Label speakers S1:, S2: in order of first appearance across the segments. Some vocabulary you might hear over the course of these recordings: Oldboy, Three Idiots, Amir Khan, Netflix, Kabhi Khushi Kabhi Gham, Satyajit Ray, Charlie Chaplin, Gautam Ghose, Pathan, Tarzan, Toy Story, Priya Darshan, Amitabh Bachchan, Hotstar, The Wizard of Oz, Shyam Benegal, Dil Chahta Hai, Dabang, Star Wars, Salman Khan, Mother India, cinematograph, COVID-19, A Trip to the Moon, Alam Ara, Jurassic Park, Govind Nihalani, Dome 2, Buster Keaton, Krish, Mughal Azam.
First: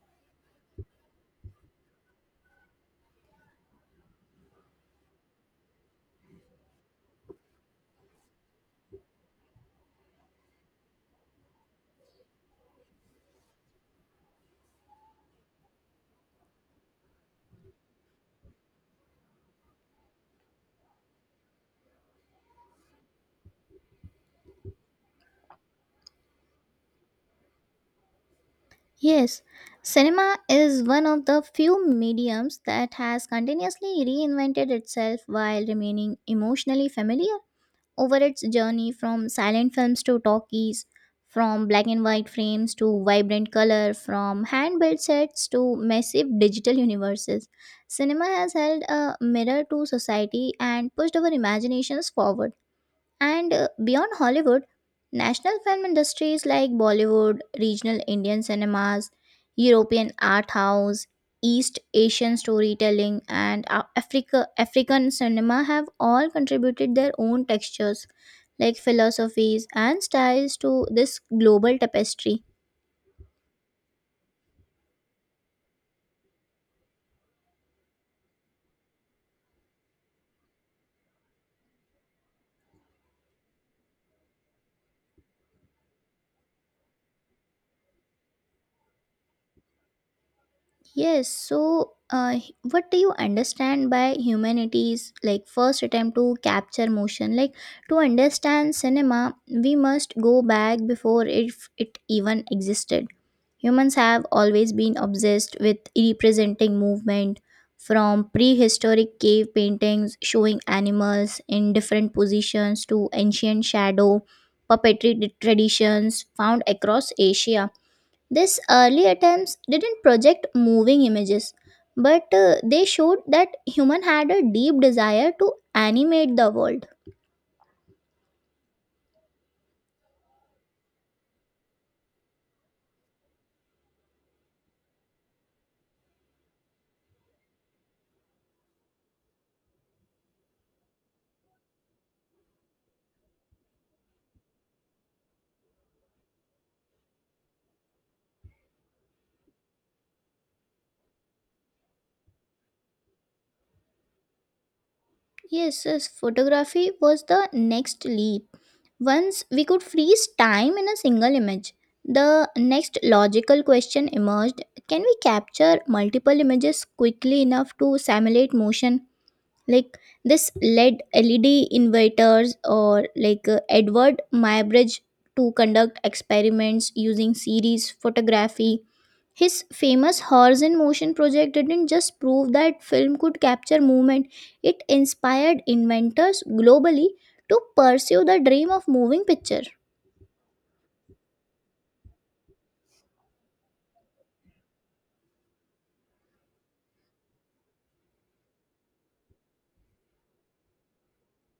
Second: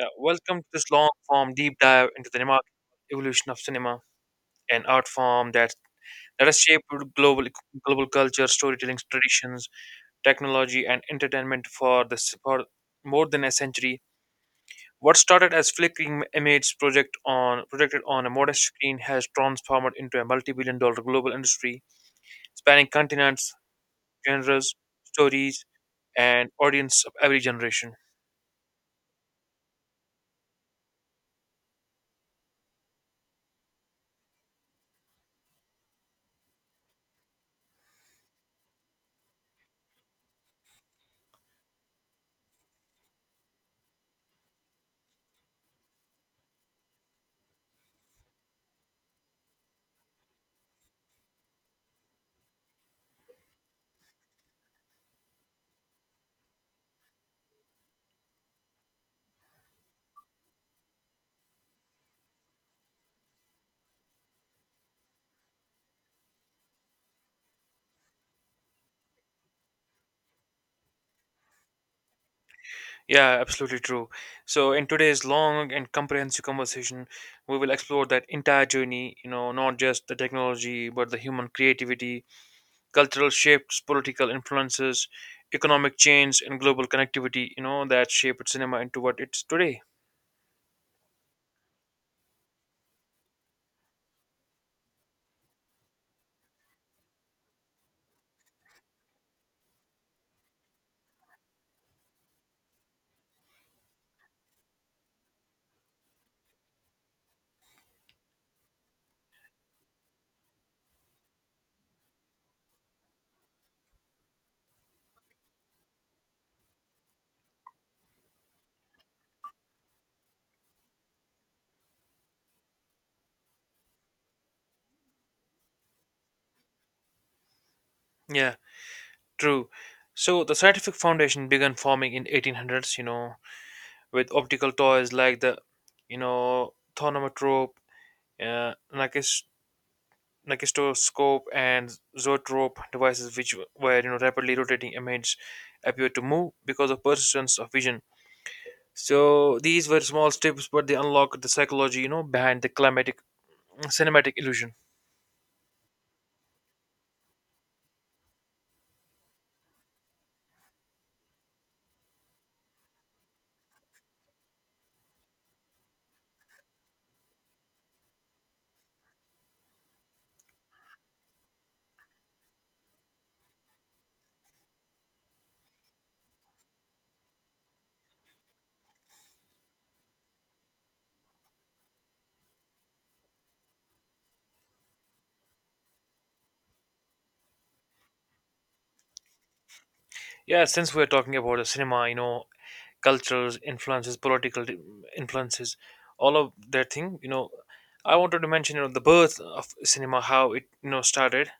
S1: Yeah, welcome to this long form deep dive into the cinema, evolution of cinema, an art form that has shaped global e, global culture, storytelling traditions, technology, and entertainment for more than a century. What started as flickering image projected on a modest screen has transformed into a multi-billion dollar global industry spanning continents, genres, stories, and audience of every generation.
S2: Yes, cinema is one of the few mediums that has continuously reinvented itself while remaining emotionally familiar over its journey from silent films to talkies, from black and white frames to vibrant color, from hand built sets to massive digital universes. Cinema has held a mirror to society and pushed our imaginations forward, and beyond Hollywood, national film industries like Bollywood, regional Indian cinemas, European art house, East Asian storytelling, and African cinema have all contributed their own textures, like philosophies and styles to this global tapestry.
S1: Yeah, absolutely true. So, in today's long and comprehensive conversation, we will explore that entire journey, not just the technology, but the human creativity, cultural shifts, political influences, economic change, and global connectivity, that shaped cinema into what it's today.
S2: Yes, so what do you understand by humanities? Like, first attempt to capture motion. Like, to understand cinema, we must go back before it even existed. Humans have always been obsessed with representing movement from prehistoric cave paintings showing animals in different positions to ancient shadow puppetry traditions found across Asia. These early attempts didn't project moving images, but they showed that human had a deep desire to animate the world.
S1: Yeah, true. So, the scientific foundation began forming in 1800s, with optical toys like the thaumatrope, uh, Nakistoscope and zoetrope devices, which were rapidly rotating images, appeared to move because of persistence of vision. So these were small steps, but they unlocked the psychology, behind the climatic cinematic illusion.
S2: Yes, yes, photography was the next leap. Once we could freeze time in a single image, the next logical question emerged: can we capture multiple images quickly enough to simulate motion? Like, this led inverters or like Edward Muybridge to conduct experiments using series photography. His famous horse in motion project didn't just prove that film could capture movement, it inspired inventors globally to pursue the dream of moving picture.
S1: Yeah, since we're talking about the cinema, cultures, influences, political influences, all of that thing. I wanted to mention the birth of cinema, how it started.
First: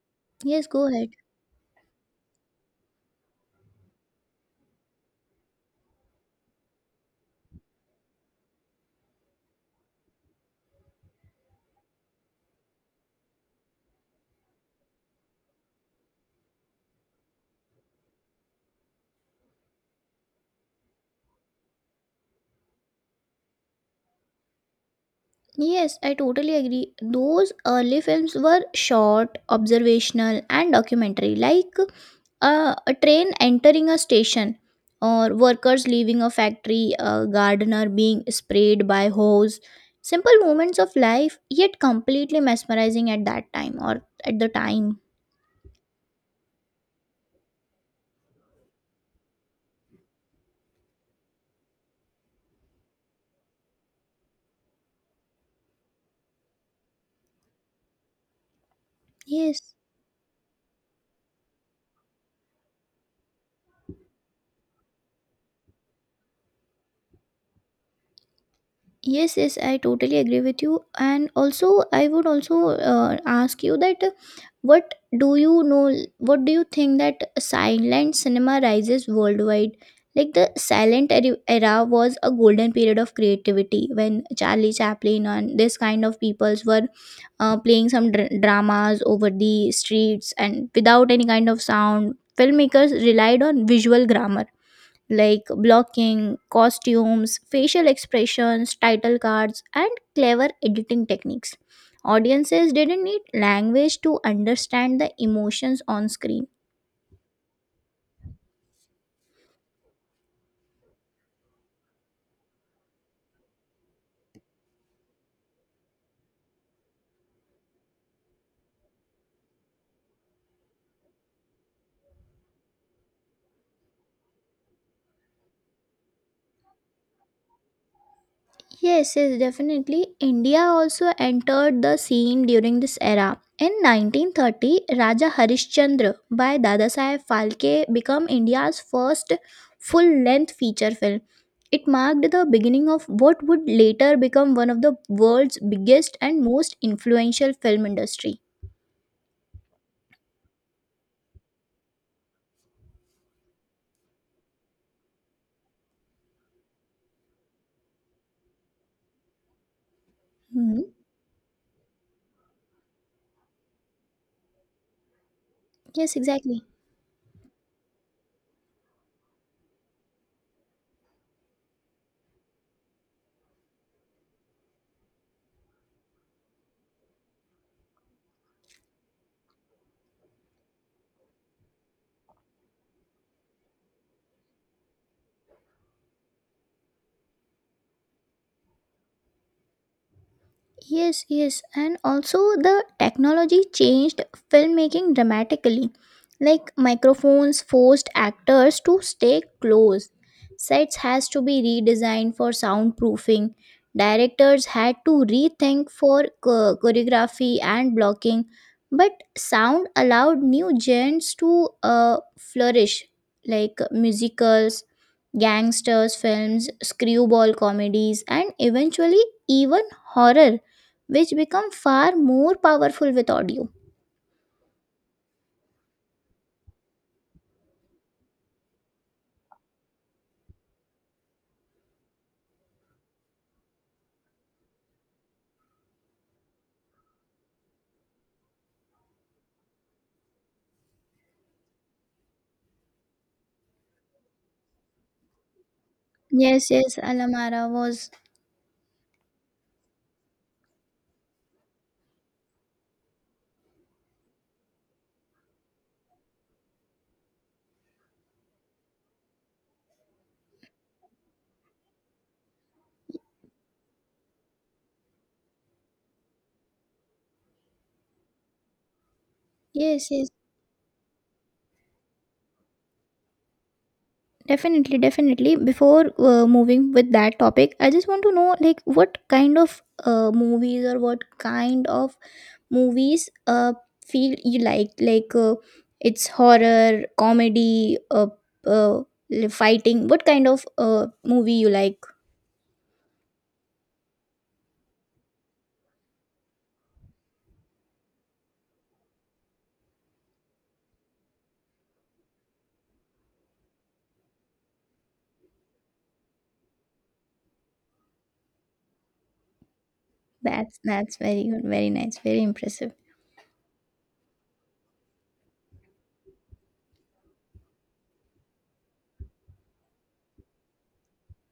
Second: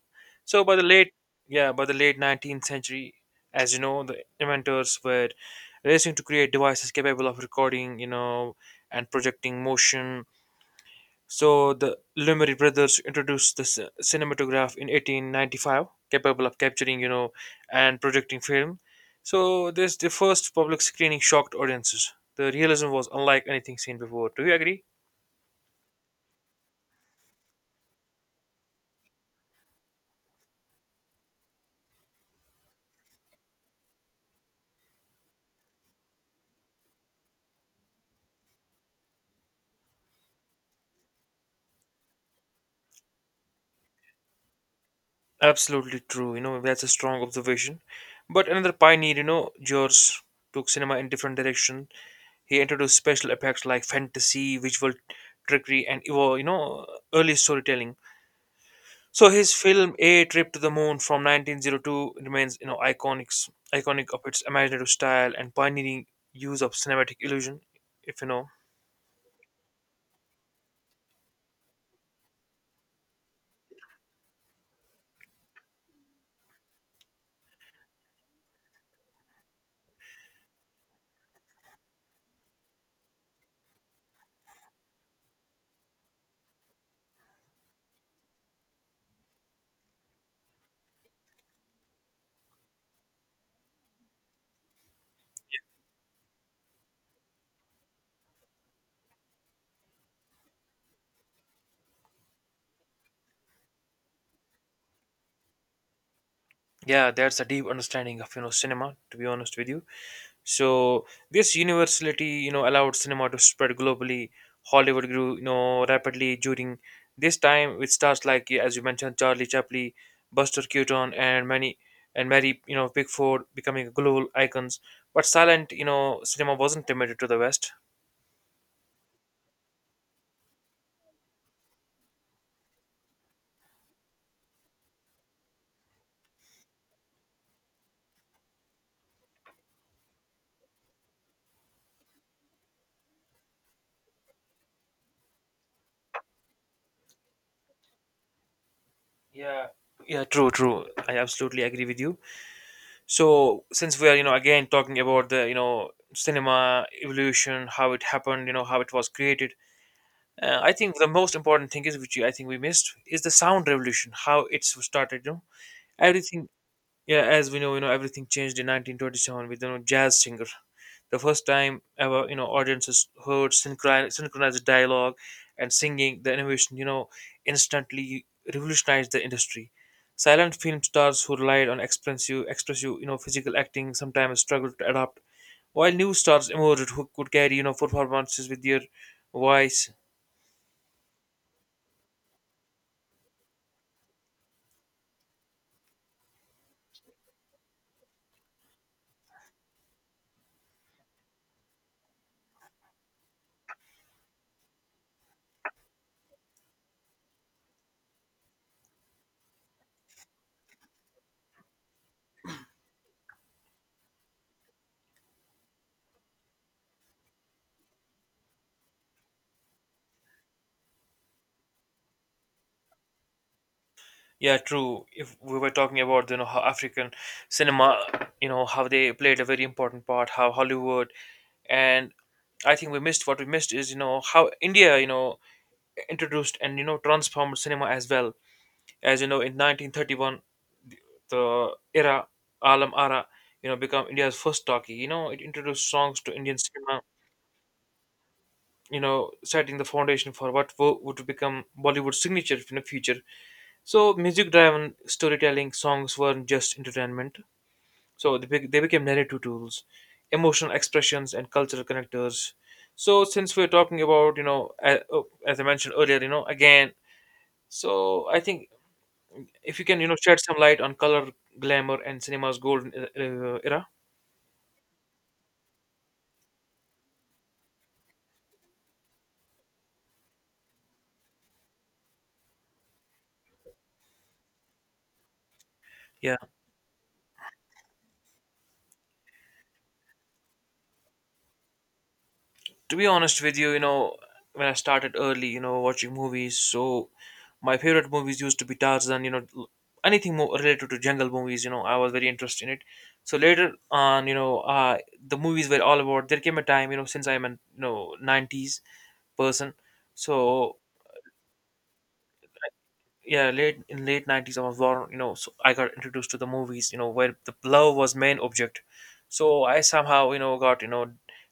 S1: So
S2: Yes,
S1: by the
S2: go ahead.
S1: late Yeah, by the late 19th century, as you know, the inventors were racing to create devices capable of recording, and projecting motion. So the Lumiere brothers introduced the cinematograph in 1895, capable of capturing, and projecting film. So this the first public screening shocked audiences. The realism was unlike anything seen before. Do you agree?
S2: Yes, I totally agree. Those early films were short, observational, and documentary, like a train entering a station, or workers leaving a factory, a gardener being sprayed by hose. Simple moments of life, yet completely mesmerizing at that time or at the time.
S1: Absolutely true. That's a strong observation. But another pioneer, George took cinema in different direction. He introduced special effects like fantasy, visual trickery, and early storytelling. So his
S2: Yes.
S1: film A Trip to the Moon from 1902 remains, iconic of its imaginative style and pioneering use of cinematic illusion. If you know,
S2: Yes, yes, I totally agree with you. And also, I would also ask you that what do you know, what do you think that silent cinema rises worldwide? Like, the silent era was a golden period of creativity when Charlie Chaplin and this kind of peoples were playing some dramas over the streets and without any kind of sound. Filmmakers relied on visual grammar like blocking, costumes, facial expressions, title cards, and clever editing techniques. Audiences didn't need language to understand the emotions on screen.
S1: Yeah, that's a deep understanding of cinema. To be honest with you. So this universality, allowed cinema to spread globally. Hollywood grew, rapidly during this time with stars like, yeah, as you mentioned, Charlie Chaplin, Buster Keaton, and Mary, Pickford becoming global icons. But silent, cinema wasn't limited to the West.
S2: Yes, yes, definitely. India also entered the scene during this era. In 1930, Raja Harishchandra by Dadasaheb Phalke became India's first full-length feature film. It marked the beginning of what would later become one of the world's biggest and most influential film industry.
S1: Yeah. Yeah, true. I absolutely agree with you. So since we are, again talking about the cinema evolution, how it happened, how it was created. I
S2: Mhm.
S1: think the most important thing is which I think we missed is the sound revolution, how it's started. You know,
S2: Yes,
S1: everything.
S2: exactly.
S1: Yeah, as we know, everything changed in 1927 with jazz singer. The first time ever, audiences heard synchronized dialogue and singing. The innovation, instantly revolutionized the industry. Silent film stars who relied on expressive, physical acting sometimes struggled to adapt, while new stars emerged who could carry, performances with their voice.
S2: Yes, yes, and also the technology changed filmmaking dramatically. Like microphones forced actors to stay close. Sets has to be redesigned for soundproofing. Directors had to rethink for choreography and blocking, but sound allowed new genres to flourish, like musicals, gangsters films, screwball comedies, and eventually even horror which become far more powerful with audio.
S1: Yeah, true. If we were talking about how African cinema, you know how they played a very important part, how Hollywood, and I think we missed what we missed is how India introduced and transformed cinema as well. As you know, in 1931, the era Alam Ara, become India's first talkie. It introduced songs to Indian
S2: Yes, yes,
S1: cinema.
S2: Alamara was.
S1: Setting the foundation for what would become Bollywood's signature in the future. So, music-driven storytelling songs weren't just entertainment. So they became narrative tools, emotional expressions, and cultural connectors. So since we're talking about, oh, as I mentioned earlier, again, so I think if you can,
S2: Yes, yes,
S1: shed some light on color, glamour, and cinema's golden era.
S2: definitely, definitely. Before moving with that topic, I just want to know like what kind of movies or what kind of movies feel you like it's
S1: Yeah,
S2: horror, comedy, uh fighting. What kind of movie you like?
S1: to be honest with you, when I started early, watching movies, so my favorite movies used to be Tarzan, anything more related to jungle movies, I was very interested in it. So later on, the movies were all about. There came a time, since I'm a '90s person, so
S2: That's very good, very nice, very impressive.
S1: yeah, late 90s I was born, so I got introduced to the movies, where the love was main object. So I somehow got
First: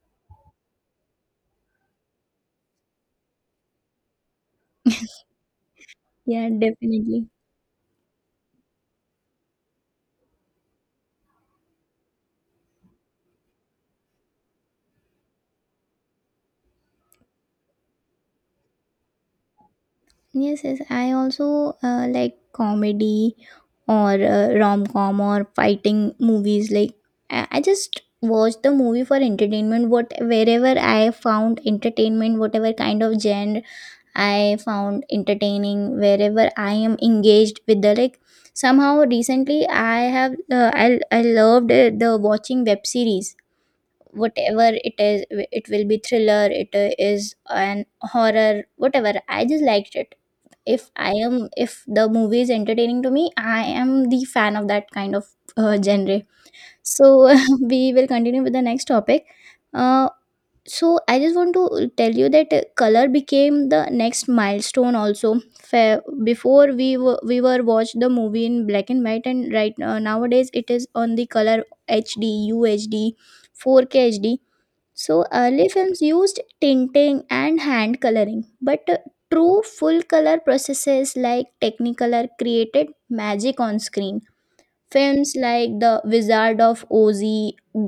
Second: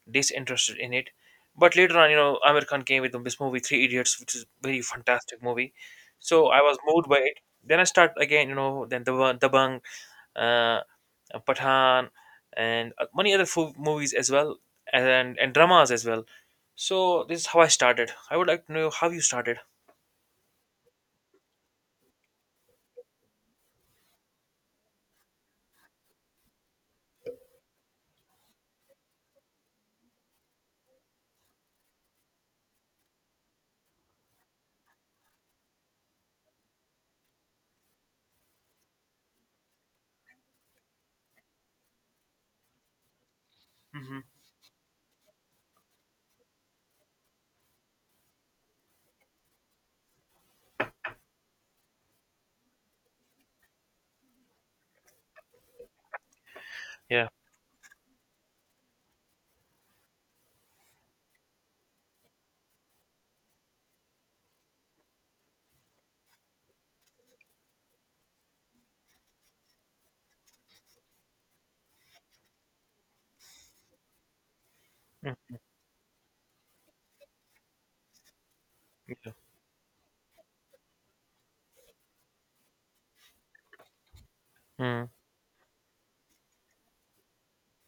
S1: disinterested in it. But later on, Amir Khan came with this movie Three Idiots, which is very fantastic movie. So
S2: Yeah,
S1: I was moved by
S2: definitely.
S1: it. Then I start again, then the Dabang, uh Pathan, and many other movies as well, and dramas as well. So this is how I started. I would like to know how you started.
S2: Yes, yes. I also like comedy or rom-com or fighting movies. Like, I just watch the movie for entertainment. What wherever I found entertainment, whatever kind of genre I found entertaining, wherever I am engaged with the like. Somehow recently I have I loved the watching web series,
S1: Hmm.
S2: whatever it is, it will be thriller, it is an horror, whatever I just liked it. If I am, if the movie is entertaining to me, I am the fan of that kind of genre.
S1: Yeah.
S2: So we will continue with the next topic. Uh, so I just want to tell you that color became the next milestone also before we were watched the movie in black and white, and right nowadays it is on the color HD UHD, 4K HD. So
S1: Mm.
S2: early films used tinting and hand coloring, but
S1: Yeah.
S2: true full color processes like Technicolor created magic on screen.
S1: Mm.
S2: Films like The Wizard of Oz,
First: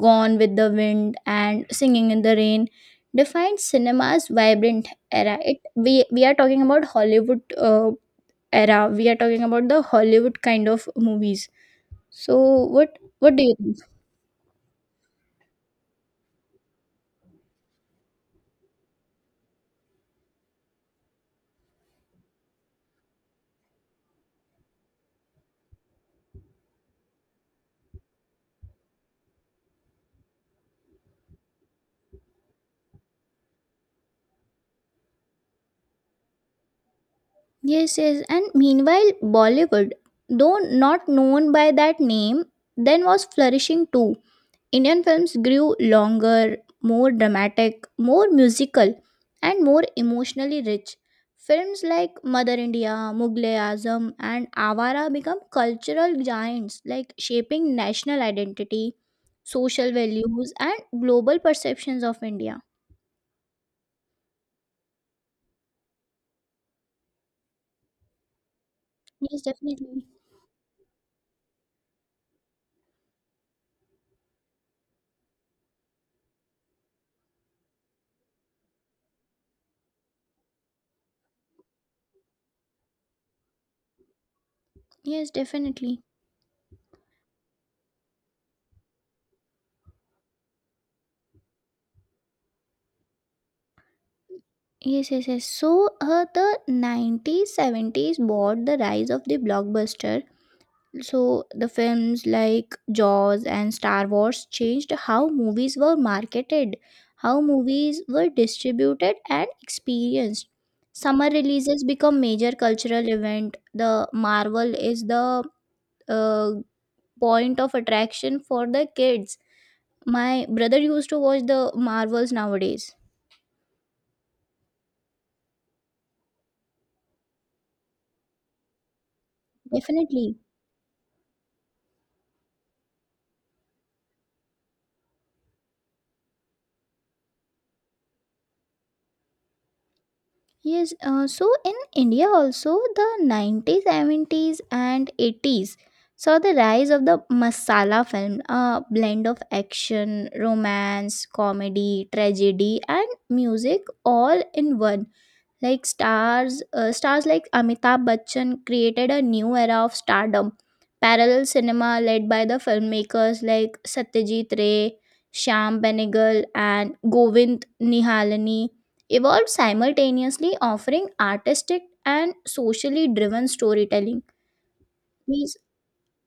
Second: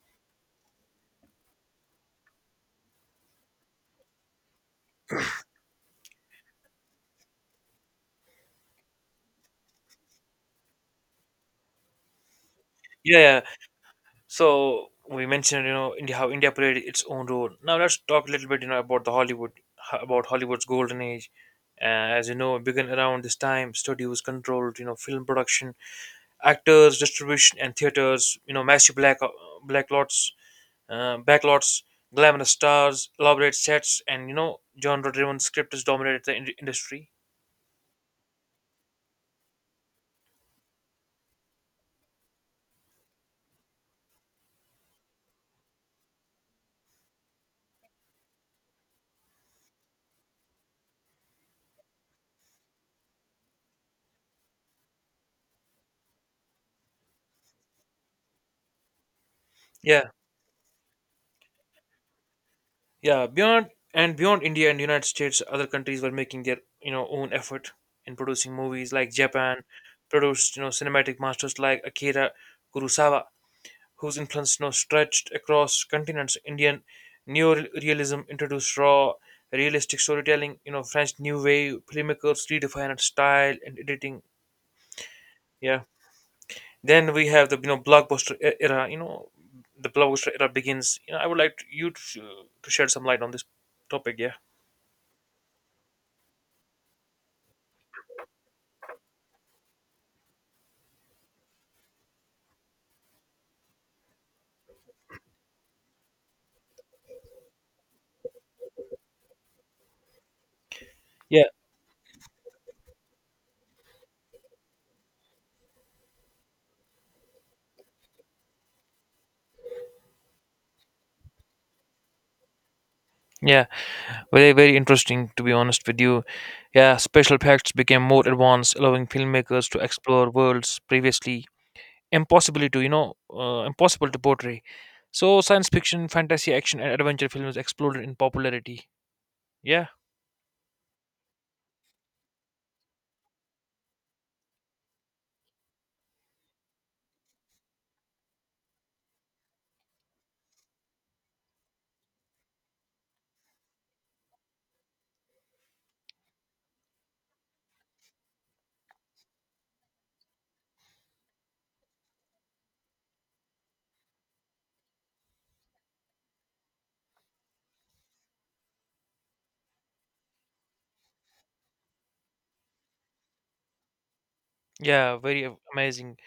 S2: Gone with the Wind, and Singing in the Rain defined cinema's vibrant era. We are talking about Hollywood era. We are talking about the Hollywood kind of movies. So what
S1: Yeah,
S2: what
S1: yeah.
S2: do you think?
S1: So we mentioned, India, how India played its own role. Now let's talk a little bit, about about Hollywood's golden age. Uh, as you know, it began around this time. Studios controlled, film production, actors, distribution, and theaters. Massive black lots, backlots, glamorous stars, elaborate sets, and genre-driven scripts dominated the industry.
S2: Yes, yes. And meanwhile, Bollywood, though not known by that name, then was flourishing too. Indian films grew longer, more dramatic, more musical, and more emotionally rich. Films like Mother India, Mughal Azam, and Avara become cultural giants, like shaping national identity, social
S1: Yeah,
S2: values, and global perceptions of India.
S1: Yeah, beyond beyond India and United States, other countries were making their own effort in producing movies. Like
S2: Yes,
S1: Japan
S2: definitely.
S1: produced cinematic masters like Akira Kurosawa, whose influence stretched across continents. Indian neorealism introduced raw, realistic storytelling. French New Wave filmmakers redefined style and editing.
S2: Yes,
S1: Yeah.
S2: definitely.
S1: Then we have the blockbuster era. The blockbuster era begins. I would like you to shed some light on this topic. Yeah.
S2: Yes, yes, yes. So, the 90s, 70s brought the rise of the blockbuster. So, the films like Jaws and Star Wars changed how movies were marketed, how movies were distributed and experienced. Summer
S1: Yeah.
S2: releases become major cultural event. The Marvel is the uh, point of attraction for the kids. My brother used to watch the Marvels nowadays.
S1: Yeah, very, very interesting to be honest with you. Yeah, special effects became more advanced, allowing filmmakers to explore
S2: Definitely.
S1: worlds previously impossible to portray. So science fiction, fantasy, action, and adventure films exploded in popularity. Yeah,
S2: Yes, so in India also, the 90s, 70s, and 80s saw the rise of the masala film, a blend of action, romance, comedy, tragedy, and music all in one, like stars like Amitabh Bachchan created a new era of stardom. Parallel cinema led by the filmmakers like Satyajit Ray, Shyam Benegal, and Govind Nihalani evolved simultaneously offering artistic and socially driven storytelling
S1: yeah,
S2: these.
S1: amazing,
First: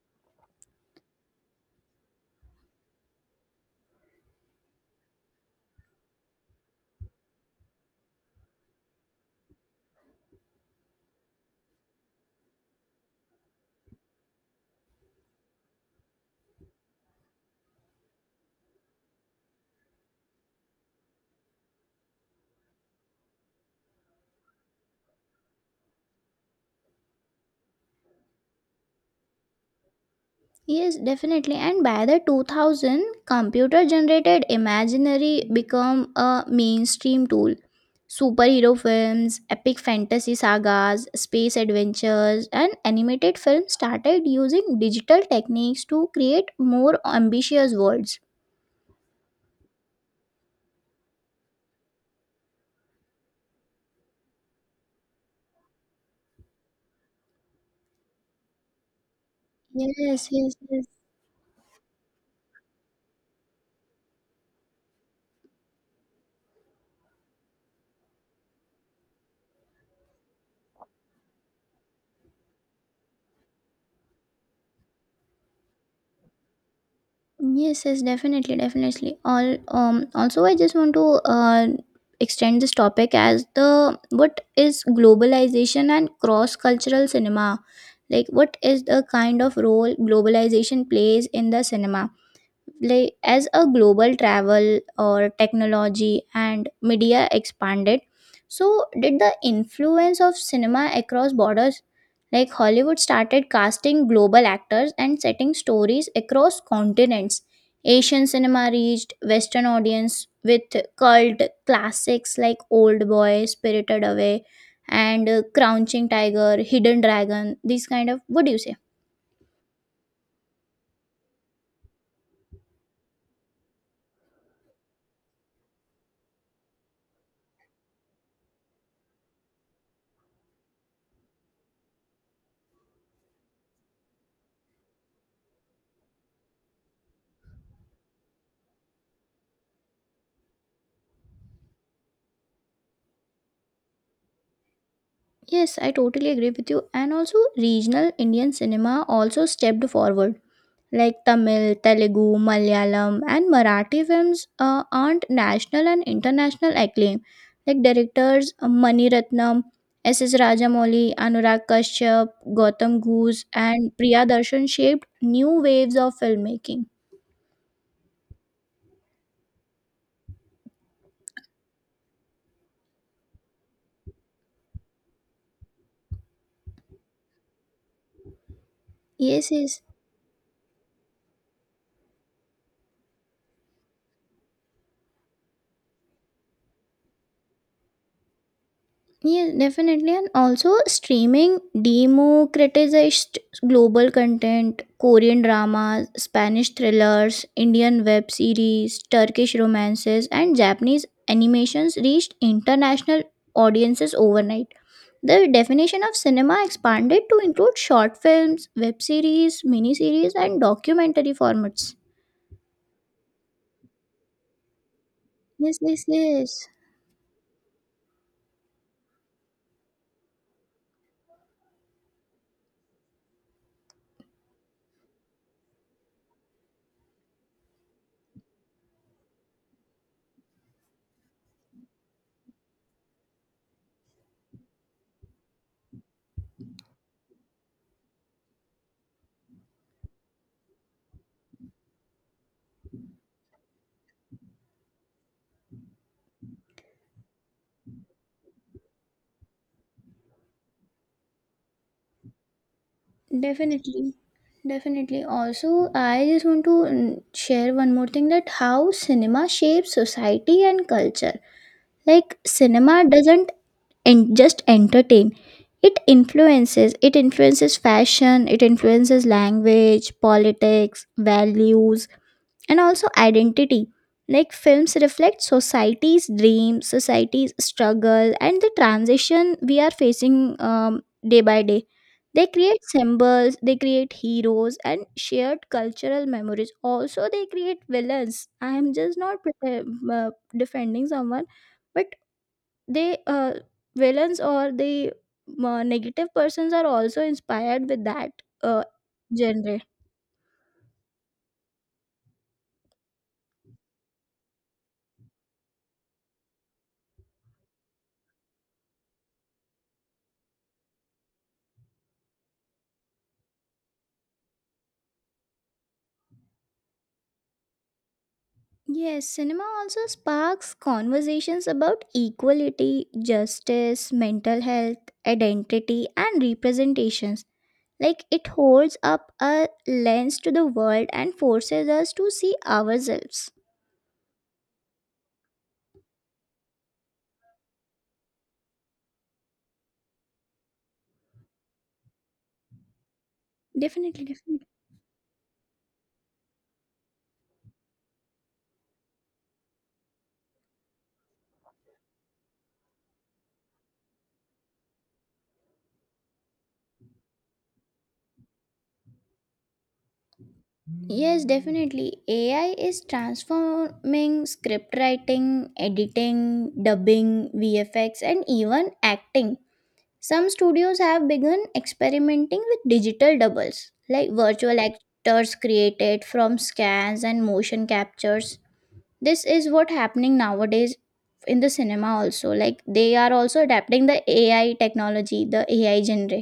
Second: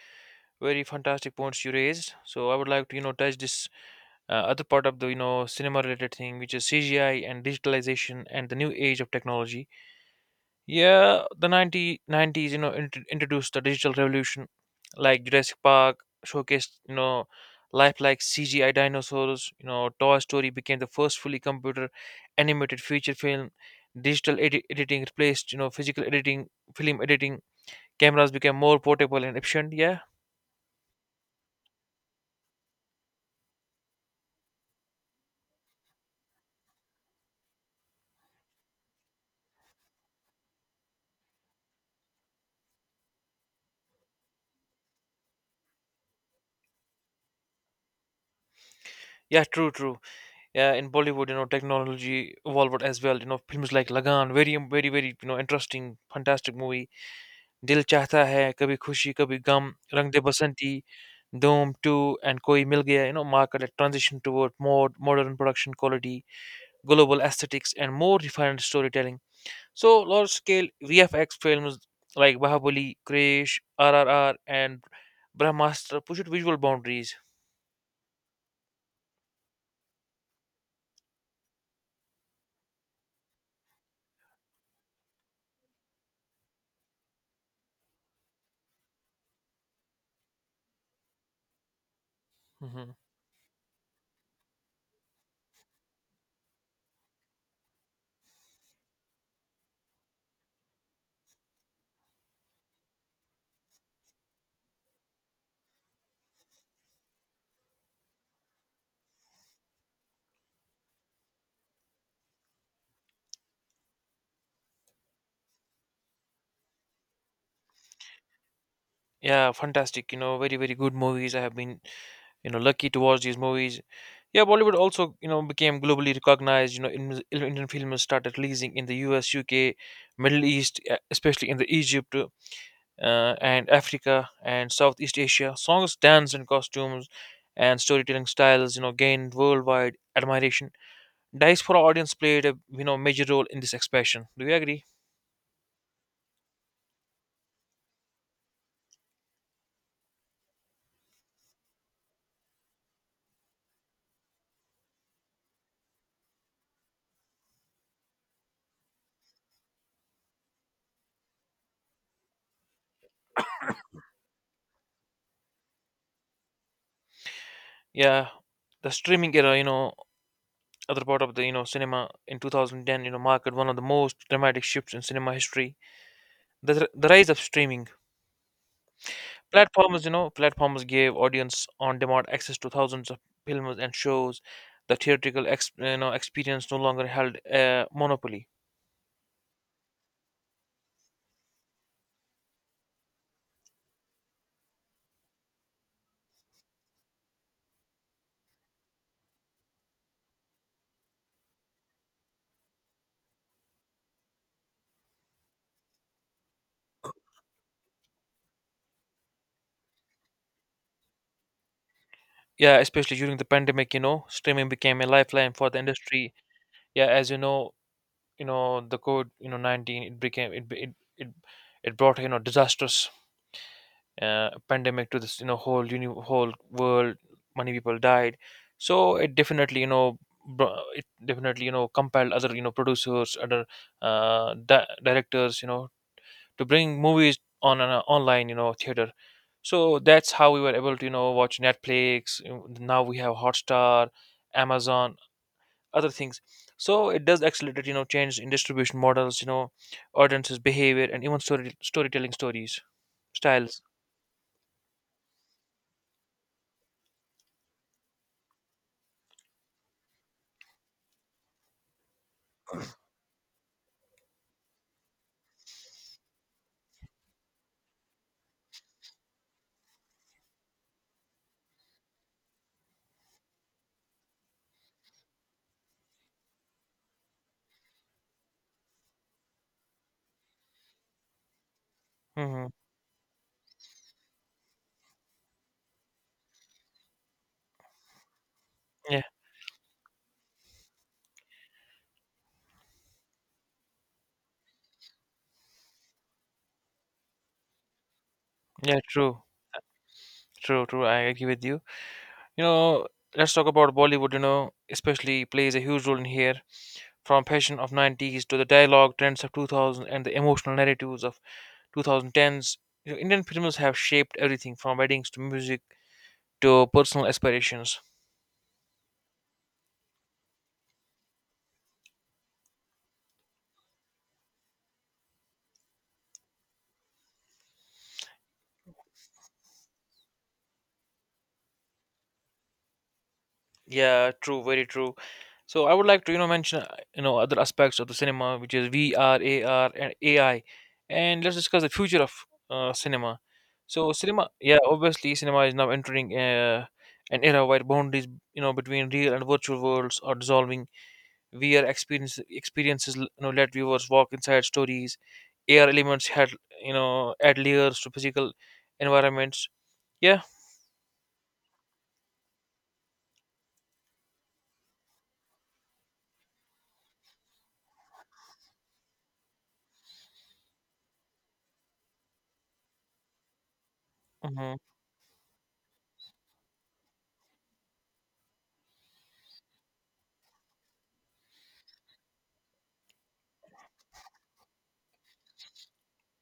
S1: very fantastic points you raised. So I would like to, touch this other part of the cinema related thing, which is CGI and digitalization and the new age of technology. Yeah, the 1990s, introduced the digital revolution, like Jurassic Park showcased, lifelike CGI dinosaurs. Toy Story became the first fully computer animated feature film. Digital editing replaced, physical editing, film editing. Cameras became more portable and efficient. Yeah,
S2: Yes, definitely. And by the 2000, computer generated imaginary become a mainstream tool. Superhero films, epic fantasy sagas, space adventures, and animated films started using digital techniques to create more ambitious worlds.
S1: yeah, true. Yeah, in Bollywood, technology evolved as well. Films like Lagan, very, very, very, interesting, fantastic movie, दिल चाहता है, कभी खुशी कभी गम, रंग दे
S2: Yes, yes,
S1: Basanti,
S2: yes.
S1: Dome 2, and Koi Mil Gaya, mark a transition toward more modern production quality, global aesthetics, and more refined storytelling. So, large-scale VFX films like Bahubali, Krish, RRR, and Brahmastra pushed visual boundaries.
S2: Yes, yes, definitely, definitely. All also I just want to uh extend this topic as the what is globalization and cross-cultural cinema? Like, what is the kind of role globalization plays in the cinema?
S1: Hmm.
S2: Like, as a global travel or technology and media expanded, so did the influence of cinema across borders. Like, Hollywood started casting global actors and setting stories across continents. Asian cinema reached western audience with cult classics like Old Boy, Spirited Away, and Crouching Tiger Hidden Dragon, these kind of, what do you say?
S1: Yeah, fantastic. Very very good movies. I have been lucky to watch these movies. Yeah, Bollywood also became globally recognized. Indian films started releasing in the US, UK, Middle East, especially in the Egypt, and Africa and Southeast Asia. Songs, dance, and costumes and storytelling styles gained worldwide admiration. Diaspora audience played a major role in this expansion. Do you agree?
S2: Yes, I totally agree with you. And also, regional Indian cinema also stepped forward. Like Tamil, Telugu, Malayalam, and Marathi films earned national and international acclaim. Like directors Mani Ratnam, SS Rajamouli, Anurag Kashyap, Gautam Ghose, and Priya Darshan shaped new waves of filmmaking.
S1: Yeah, the streaming era, other part of the cinema, in 2010, marked one of the most dramatic shifts in cinema history. The rise of streaming
S2: Yes, yes.
S1: platforms gave audience on-demand access to thousands of films and shows. The theatrical, experience no longer held a monopoly.
S2: Yeah, definitely. And also, streaming democratized global content, Korean dramas, Spanish thrillers, Indian web series, Turkish romances, and Japanese animations reached international audiences overnight. The definition of cinema expanded to include short films, web series, miniseries, and documentary formats.
S1: Yeah, especially during the pandemic, streaming became a lifeline for the
S2: Yes, yes,
S1: industry.
S2: yes.
S1: Yeah, as you know, the COVID, 19, it became it it it, it brought disastrous pandemic to this whole world. Many people died. So it definitely, it definitely compelled other producers, other directors, to bring movies on an online theater. So that's how we were able to watch Netflix. Now we have Hotstar, Amazon, other things. So it does accelerate, change in distribution models, audiences behavior, and even storytelling stories styles.
S2: Definitely, definitely. Also, I just want to share one more thing, that how cinema shapes society and culture. Like, cinema doesn't just entertain, it influences. It influences fashion, it influences language, politics, values, and also identity. Like, films reflect society's dreams, society's struggle, and the transition we are facing day by day. They
S1: Hmm.
S2: create symbols, they create heroes and shared cultural memories. Also, they create villains. I am just not uh, defending someone, but they, villains, or the negative persons are also inspired with that uh,
S1: Yeah, true,
S2: genre.
S1: true, true. I agree with you. You know, let's talk about Bollywood, especially plays a huge role in here. From fashion of 90s to the dialogue trends of 2000 and the emotional narratives of 2010s, Indian films have shaped everything from weddings to music to personal aspirations.
S2: Yes, cinema also sparks conversations about equality, justice, mental health, identity, and representations. Like, it holds up a lens to the world and forces us to see ourselves.
S1: Yeah, true, very true. So I would like to mention other aspects of the cinema, which is VR AR and AI, and let's discuss the future of cinema. So
S2: Definitely,
S1: cinema,
S2: definitely.
S1: yeah, obviously cinema is now entering an era where boundaries between real and virtual worlds are dissolving. VR experiences let viewers walk inside stories. AR elements had add layers to physical environments. Yeah.
S2: Yes, definitely. AI is transforming script writing, editing, dubbing, VFX, and even acting. Some studios have begun experimenting with digital doubles, like
S1: Mhm.
S2: virtual actors created from scans and motion captures. This is what happening nowadays in the cinema also. Like, they are also adapting the AI technology, the AI genre.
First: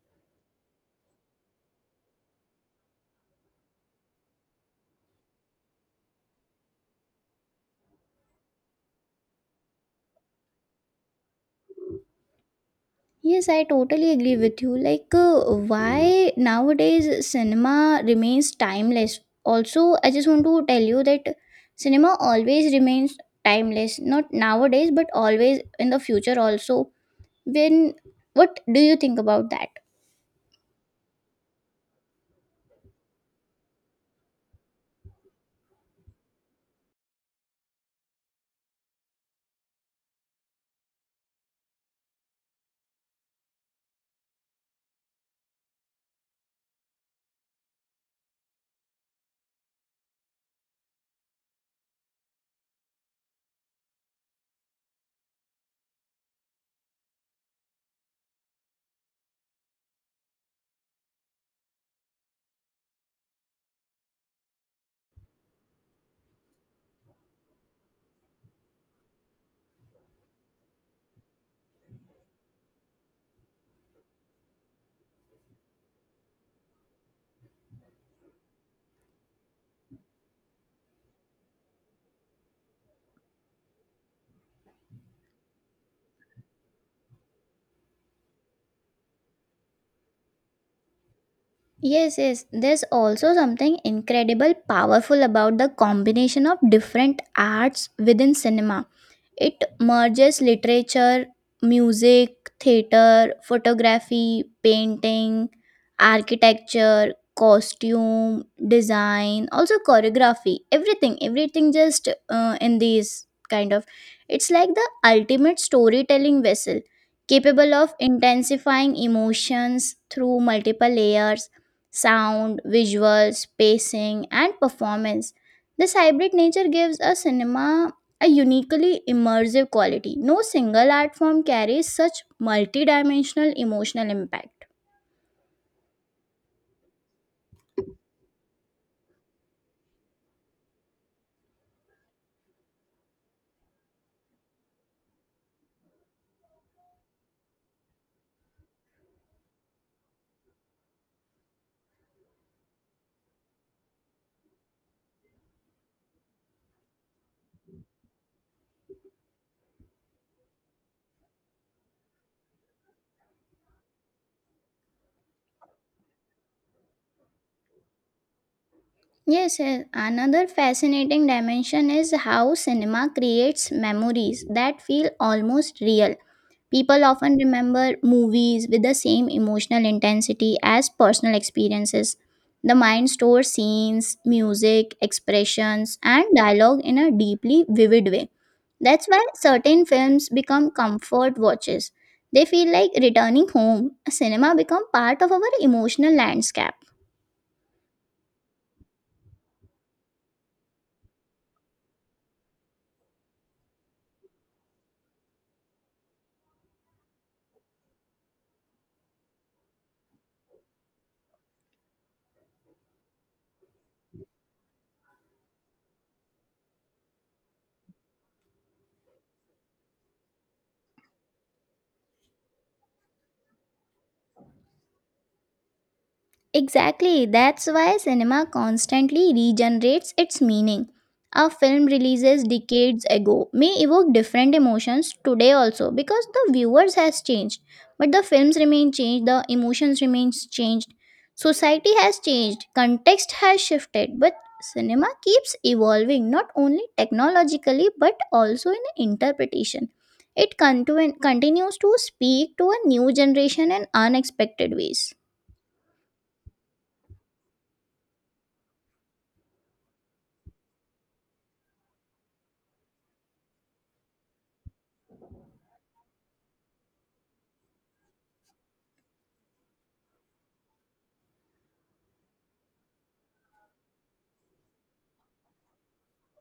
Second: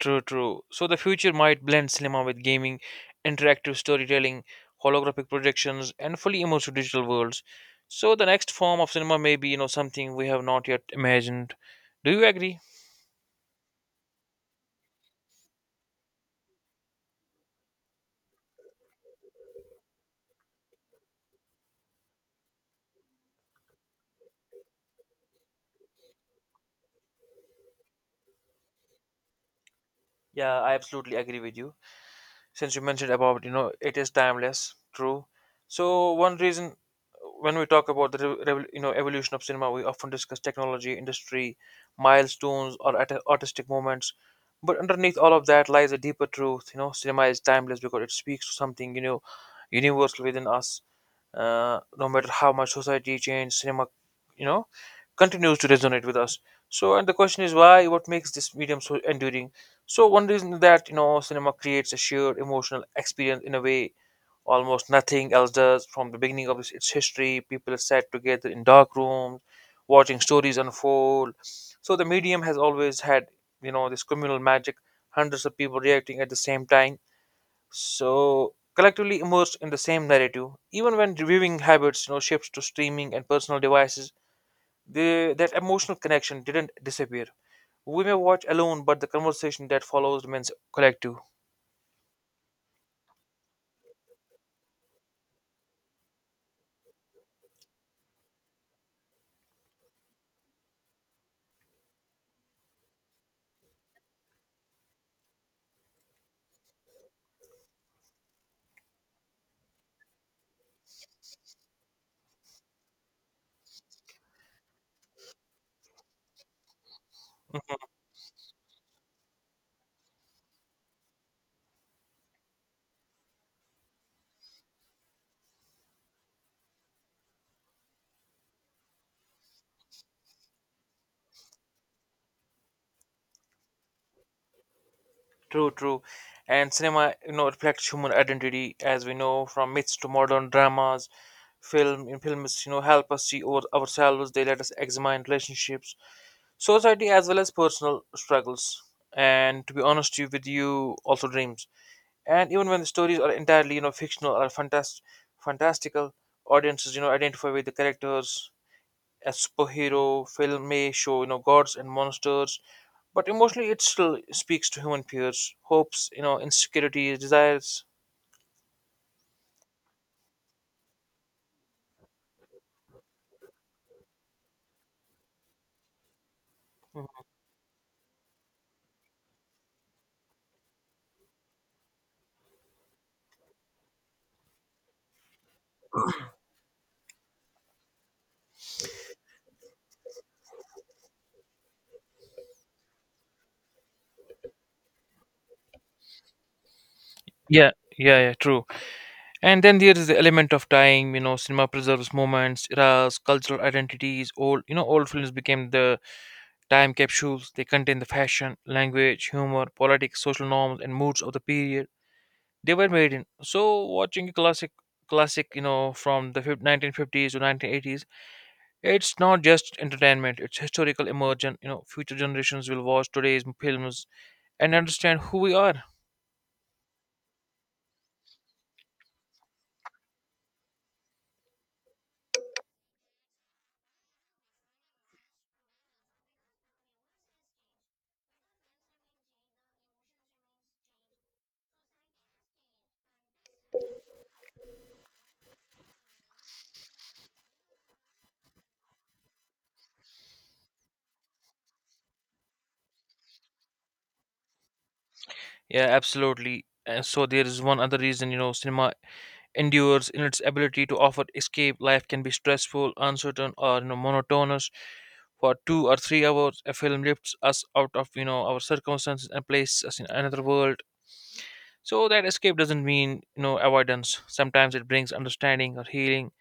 S1: True, true. So the future might blend cinema with gaming, interactive storytelling, holographic projections, and fully immersive digital worlds. So the next form of cinema may be, something we have not yet imagined. Do you agree?
S2: Yes, I totally agree with you. Like why nowadays cinema remains timeless. Also, I just want to tell you that cinema always remains timeless, not nowadays but always in the future also. When, what do you think about that?
S1: Yeah, I absolutely agree with you. Since you mentioned about it is timeless, true, so one reason, when we talk about the evolution of cinema, we often discuss technology, industry milestones, or artistic moments, but underneath all of that lies a deeper truth. You know, cinema is timeless because it speaks to something, universal within us. No matter how much society changes, cinema, you know continues to resonate with us. So, and the question is why? What makes this medium so enduring? So, one reason is that cinema creates a shared emotional experience in a way almost nothing else does. From the beginning of its history, people sat together in dark rooms, watching stories unfold. So, the medium has always had, this communal magic, hundreds of people reacting at the same time. So collectively immersed in the same narrative, even when viewing habits shifts to streaming and personal devices, the that emotional connection didn't disappear. We may watch alone, but the conversation that follows remains collective.
S2: Yes, yes. There's also something incredible powerful about the combination of different arts within cinema. It merges literature, music, theater, photography, painting, architecture, costume, design, also choreography, everything, everything just in these kind of. It's like the ultimate storytelling vessel, capable
S1: Mhm.
S2: of intensifying emotions through multiple layers, sound, visuals, pacing, and performance. This hybrid nature gives a cinema a uniquely immersive quality. No single art form carries such multidimensional emotional impact.
S1: True, true. And cinema, reflects human identity, as we know, from myths to modern dramas. Film in films, help us see ourselves. They let us examine relationships, society, as well as personal struggles. And to be honest with you, also dreams. And even when the stories are entirely, fictional or fantastical, audiences, identify with the characters. A superhero film may show, gods and monsters, but emotionally it still speaks to human fears, hopes, insecurities, desires.
S2: Yes, yes, another fascinating dimension is how cinema creates memories that feel almost real. People often remember movies with the same emotional intensity as personal experiences. The mind stores scenes, music, expressions, and dialogue in a deeply vivid way. That's why certain films become comfort watches. They feel like returning home. Cinema become part of our emotional landscape.
S1: Yeah, yeah, yeah, true. And then there is the element of time. You know, cinema preserves moments, eras, cultural identities. Old, old films became the time capsules. They contain the fashion, language, humor, politics, social norms, and moods of the period they were made in. So watching a classic, from the 1950s to 1980s, it's not just entertainment, it's historical immersion. You know, future generations will watch today's films and understand who we are.
S2: Exactly, that's why cinema constantly regenerates its meaning. A film releases decades ago may evoke different emotions today also because the viewers has changed, but the films remain changed, the emotions remains changed. Society has changed, context has shifted, but cinema keeps evolving not only technologically but also in interpretation. It continues to speak to a new generation in unexpected ways.
S1: Yeah, absolutely. And so there is one other reason, cinema endures in its ability to offer escape. Life can be stressful, uncertain, or monotonous. For two or three hours, a film lifts us out of, our circumstances and places us in another world. So that escape doesn't mean, avoidance. Sometimes it brings understanding or healing.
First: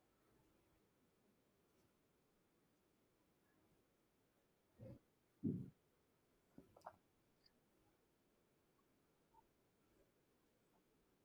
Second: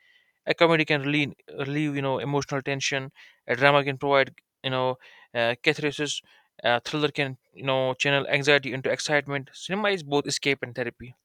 S1: A comedy can relieve, emotional tension. A drama can provide, you know catharsis. A thriller can, channel anxiety into excitement. Cinema is both escape and therapy.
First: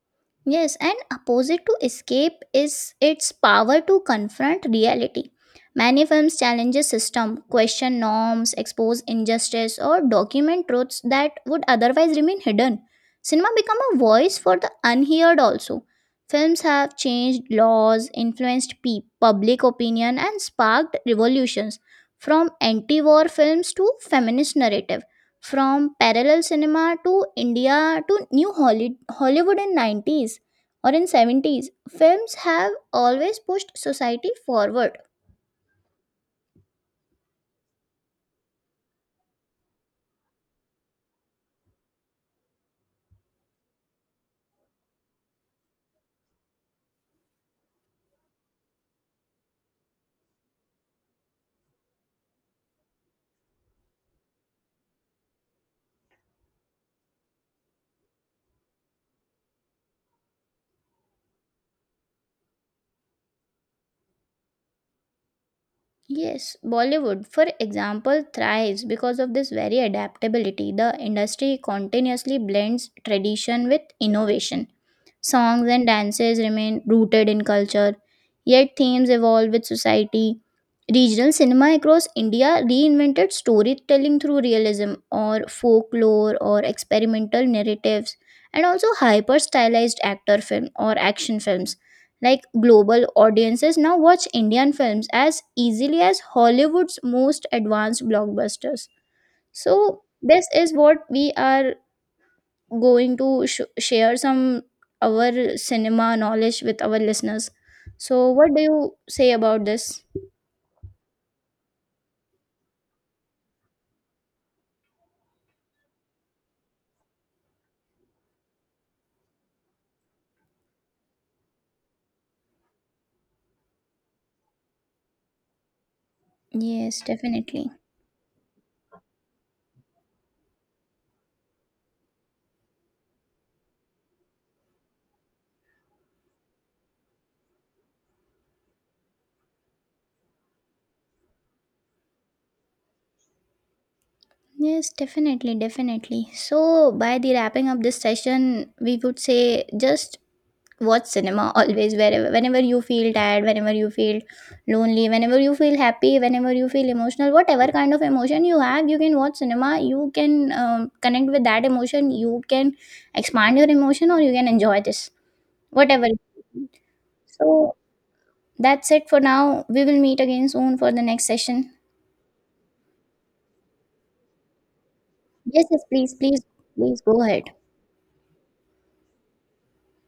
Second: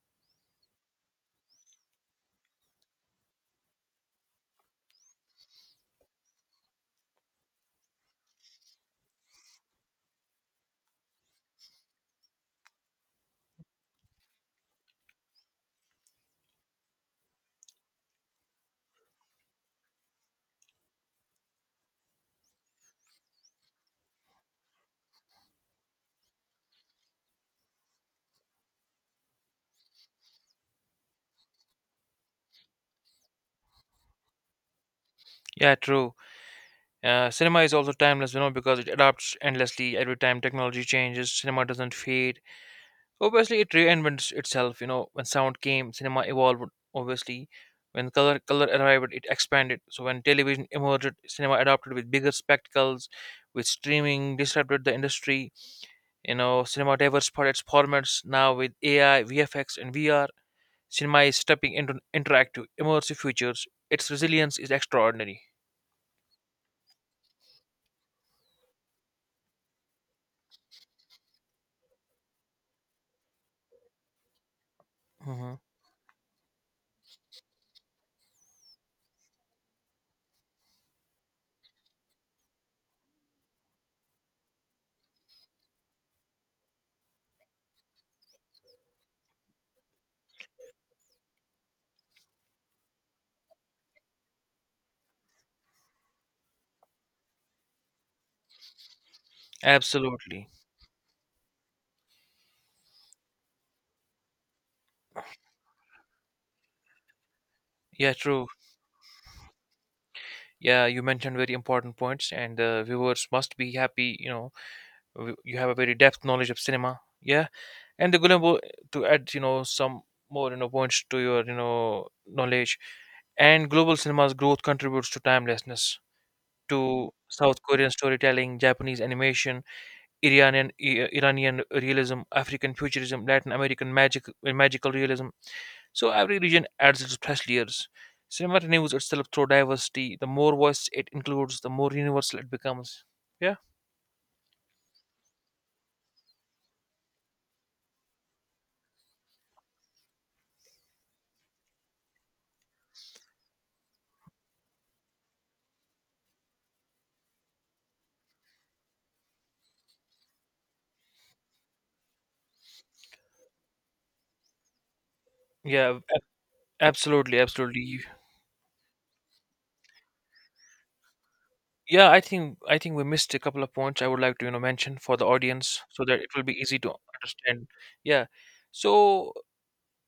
S2: Yes, and opposite to escape is its power to confront reality. Many films challenge a system, question norms, expose injustice, or document truths that would otherwise remain hidden. Cinema become a voice for the unheard also. Films have changed laws, influenced public opinion, and sparked revolutions from anti-war films to feminist narrative, from parallel cinema to India to new Hollywood in 90s or in 70s, films have always pushed society forward.
S1: Yeah, true. Cinema is also timeless, because it adapts endlessly. Every time technology changes, cinema doesn't fade, obviously. It reinvents itself. You know, when sound came, cinema evolved, obviously. When color arrived, it expanded. So when television emerged, cinema adapted with bigger spectacles. With streaming disrupted the industry, cinema diverse its formats. Now with AI, VFX and VR cinema is stepping into interactive, immersive futures. Its resilience is extraordinary.
S2: Yes, Bollywood, for example, thrives because of this very adaptability. The industry continuously blends tradition with innovation.
S1: Hmm.
S2: Songs and dances remain rooted in culture, yet themes evolve with society. Regional cinema across India reinvented storytelling through realism or folklore or experimental narratives, and also hyper stylized actor film or action films. Like, global audiences now watch Indian films as easily as Hollywood's most advanced blockbusters. So, this
S1: Absolutely.
S2: is what we are going to share some our cinema knowledge with our listeners.
S1: Yeah,
S2: So,
S1: true.
S2: what do you say about this?
S1: Yeah, you mentioned very important points and the viewers must be happy, you have a very depth knowledge of cinema, yeah. And the Gulambo, to add, some more, points to your, knowledge, and global cinema's growth contributes to timelessness.
S2: Yes,
S1: To South
S2: definitely.
S1: Korean storytelling, Japanese animation, Iranian Iranian realism, African futurism, Latin American magical realism. So every region adds its fresh layers. Cinema renews itself through diversity. The more voices it includes, the more universal it becomes. Yeah,
S2: Yes, definitely, definitely. So, by the wrapping up this session, we would say just watch cinema always, wherever, whenever you feel tired, whenever you feel lonely, whenever you feel happy, whenever you feel emotional, whatever kind of emotion you have, you can watch cinema, you can connect with that emotion, you can expand your emotion or you can enjoy this,
S1: yeah,
S2: whatever it
S1: ab-
S2: is.
S1: absolutely,
S2: So
S1: absolutely.
S2: that's it for now. We will meet again soon for the next session.
S1: Yeah, I think we missed a couple of points I would like to, mention for the
S2: Yes,
S1: audience
S2: yes,
S1: so
S2: please,
S1: that it
S2: please,
S1: will be easy to
S2: please go ahead.
S1: understand. Yeah, so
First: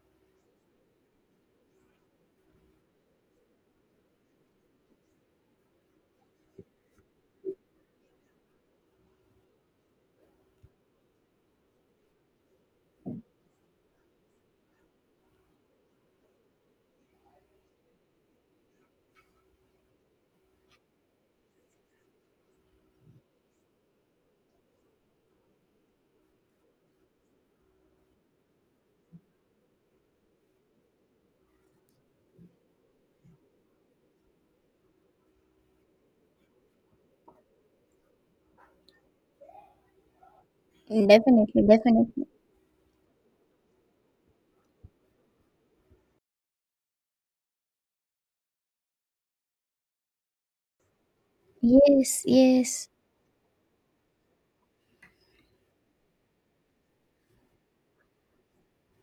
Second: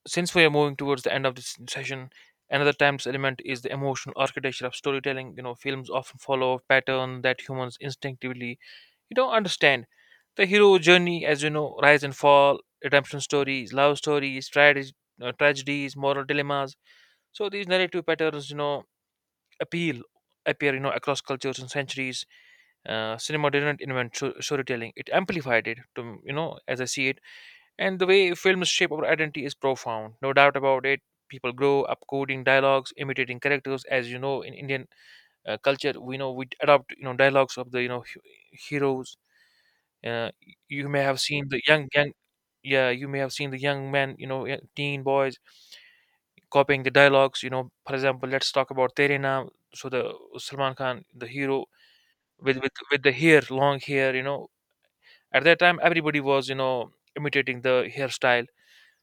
S1: since we are moving towards the end of this session, another timeless element is the emotional architecture of storytelling. You know, films often follow a pattern that humans instinctively, understand. The hero journey, as you know, rise and fall, redemption stories, love stories, tragedies, tragedies, moral dilemmas. So these narrative patterns, appeal appear, across cultures and centuries. Cinema didn't invent storytelling; it amplified it. To as I see it. And the way films shape our identity is profound, no doubt about it. People grow up coding dialogues, imitating characters. As you know, in Indian, culture, we know we adopt, dialogues of the, heroes. Uh, you may have seen the
S2: Definitely, definitely.
S1: yeah, you may have seen the young men, teen boys copying the dialogues. You know, for example, let's talk about Tere Naam. So the Salman Khan, the hero
S2: Yes,
S1: with with
S2: yes.
S1: with the hair, long hair. You know, at that time everybody was, imitating the hairstyle,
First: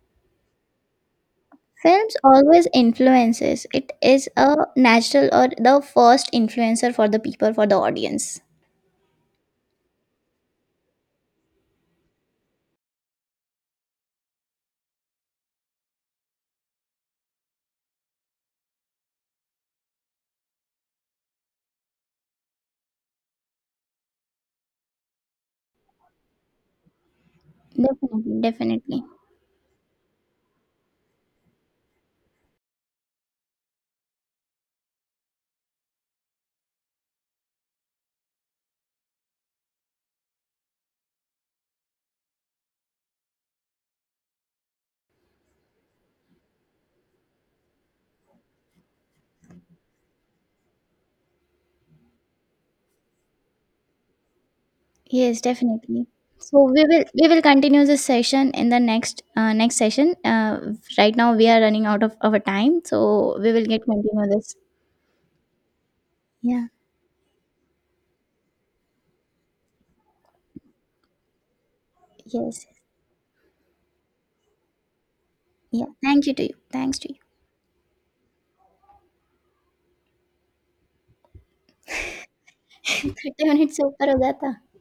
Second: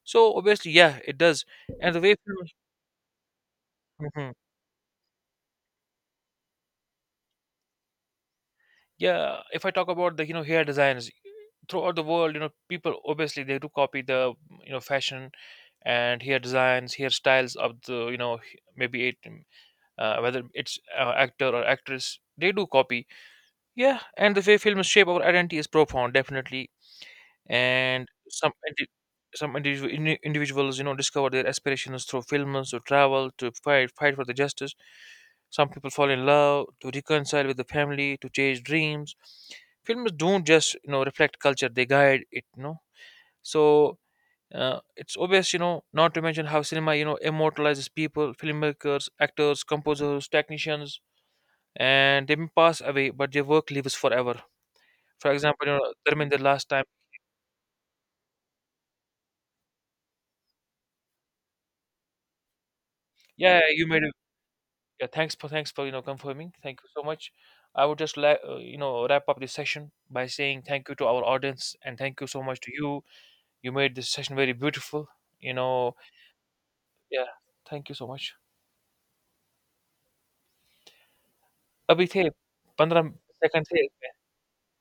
S1: so obviously, yeah, it does. And the way,
S2: Films
S1: films —
S2: always influences. It is
S1: mhm.
S2: a natural or the first influencer for the people, for the audience.
S1: Yeah, if I talk about the, hair designs throughout the world, you know, people obviously they do copy the, fashion and hair designs, hairstyles of the, maybe it, whether it's, actor or actress, they do copy. Yeah, and the way films shape our identity is profound, definitely. And
S2: Definitely,
S1: some
S2: definitely.
S1: some individuals, discover their aspirations through films, to travel, to fight for the justice. Some people fall in love, to reconcile with the family, to chase dreams. Films don't just, reflect culture, they guide it, you know. So it's obvious, not to mention how cinema, immortalizes people, filmmakers, actors, composers, technicians. And they may pass away, but their work lives forever. For
S2: Yes,
S1: example, you know,
S2: definitely.
S1: Dharminder
S2: So
S1: last
S2: we
S1: time,
S2: will we will continue this session in the next next session. Right now we are running out of our time, so we
S1: yeah,
S2: will get
S1: you made —
S2: continue this.
S1: yeah, thanks for confirming.
S2: Yeah.
S1: Thank you so much. I would just like, wrap up this session by saying thank you to our audience and thank you so much
S2: Yes.
S1: to you. You made this session very beautiful. You
S2: Yeah,
S1: know,
S2: thank you to you. Thanks to you.
S1: yeah, thank you so much. अभी थे 15
S2: 30
S1: second
S2: minutes over,
S1: थे
S2: ho gaya tha.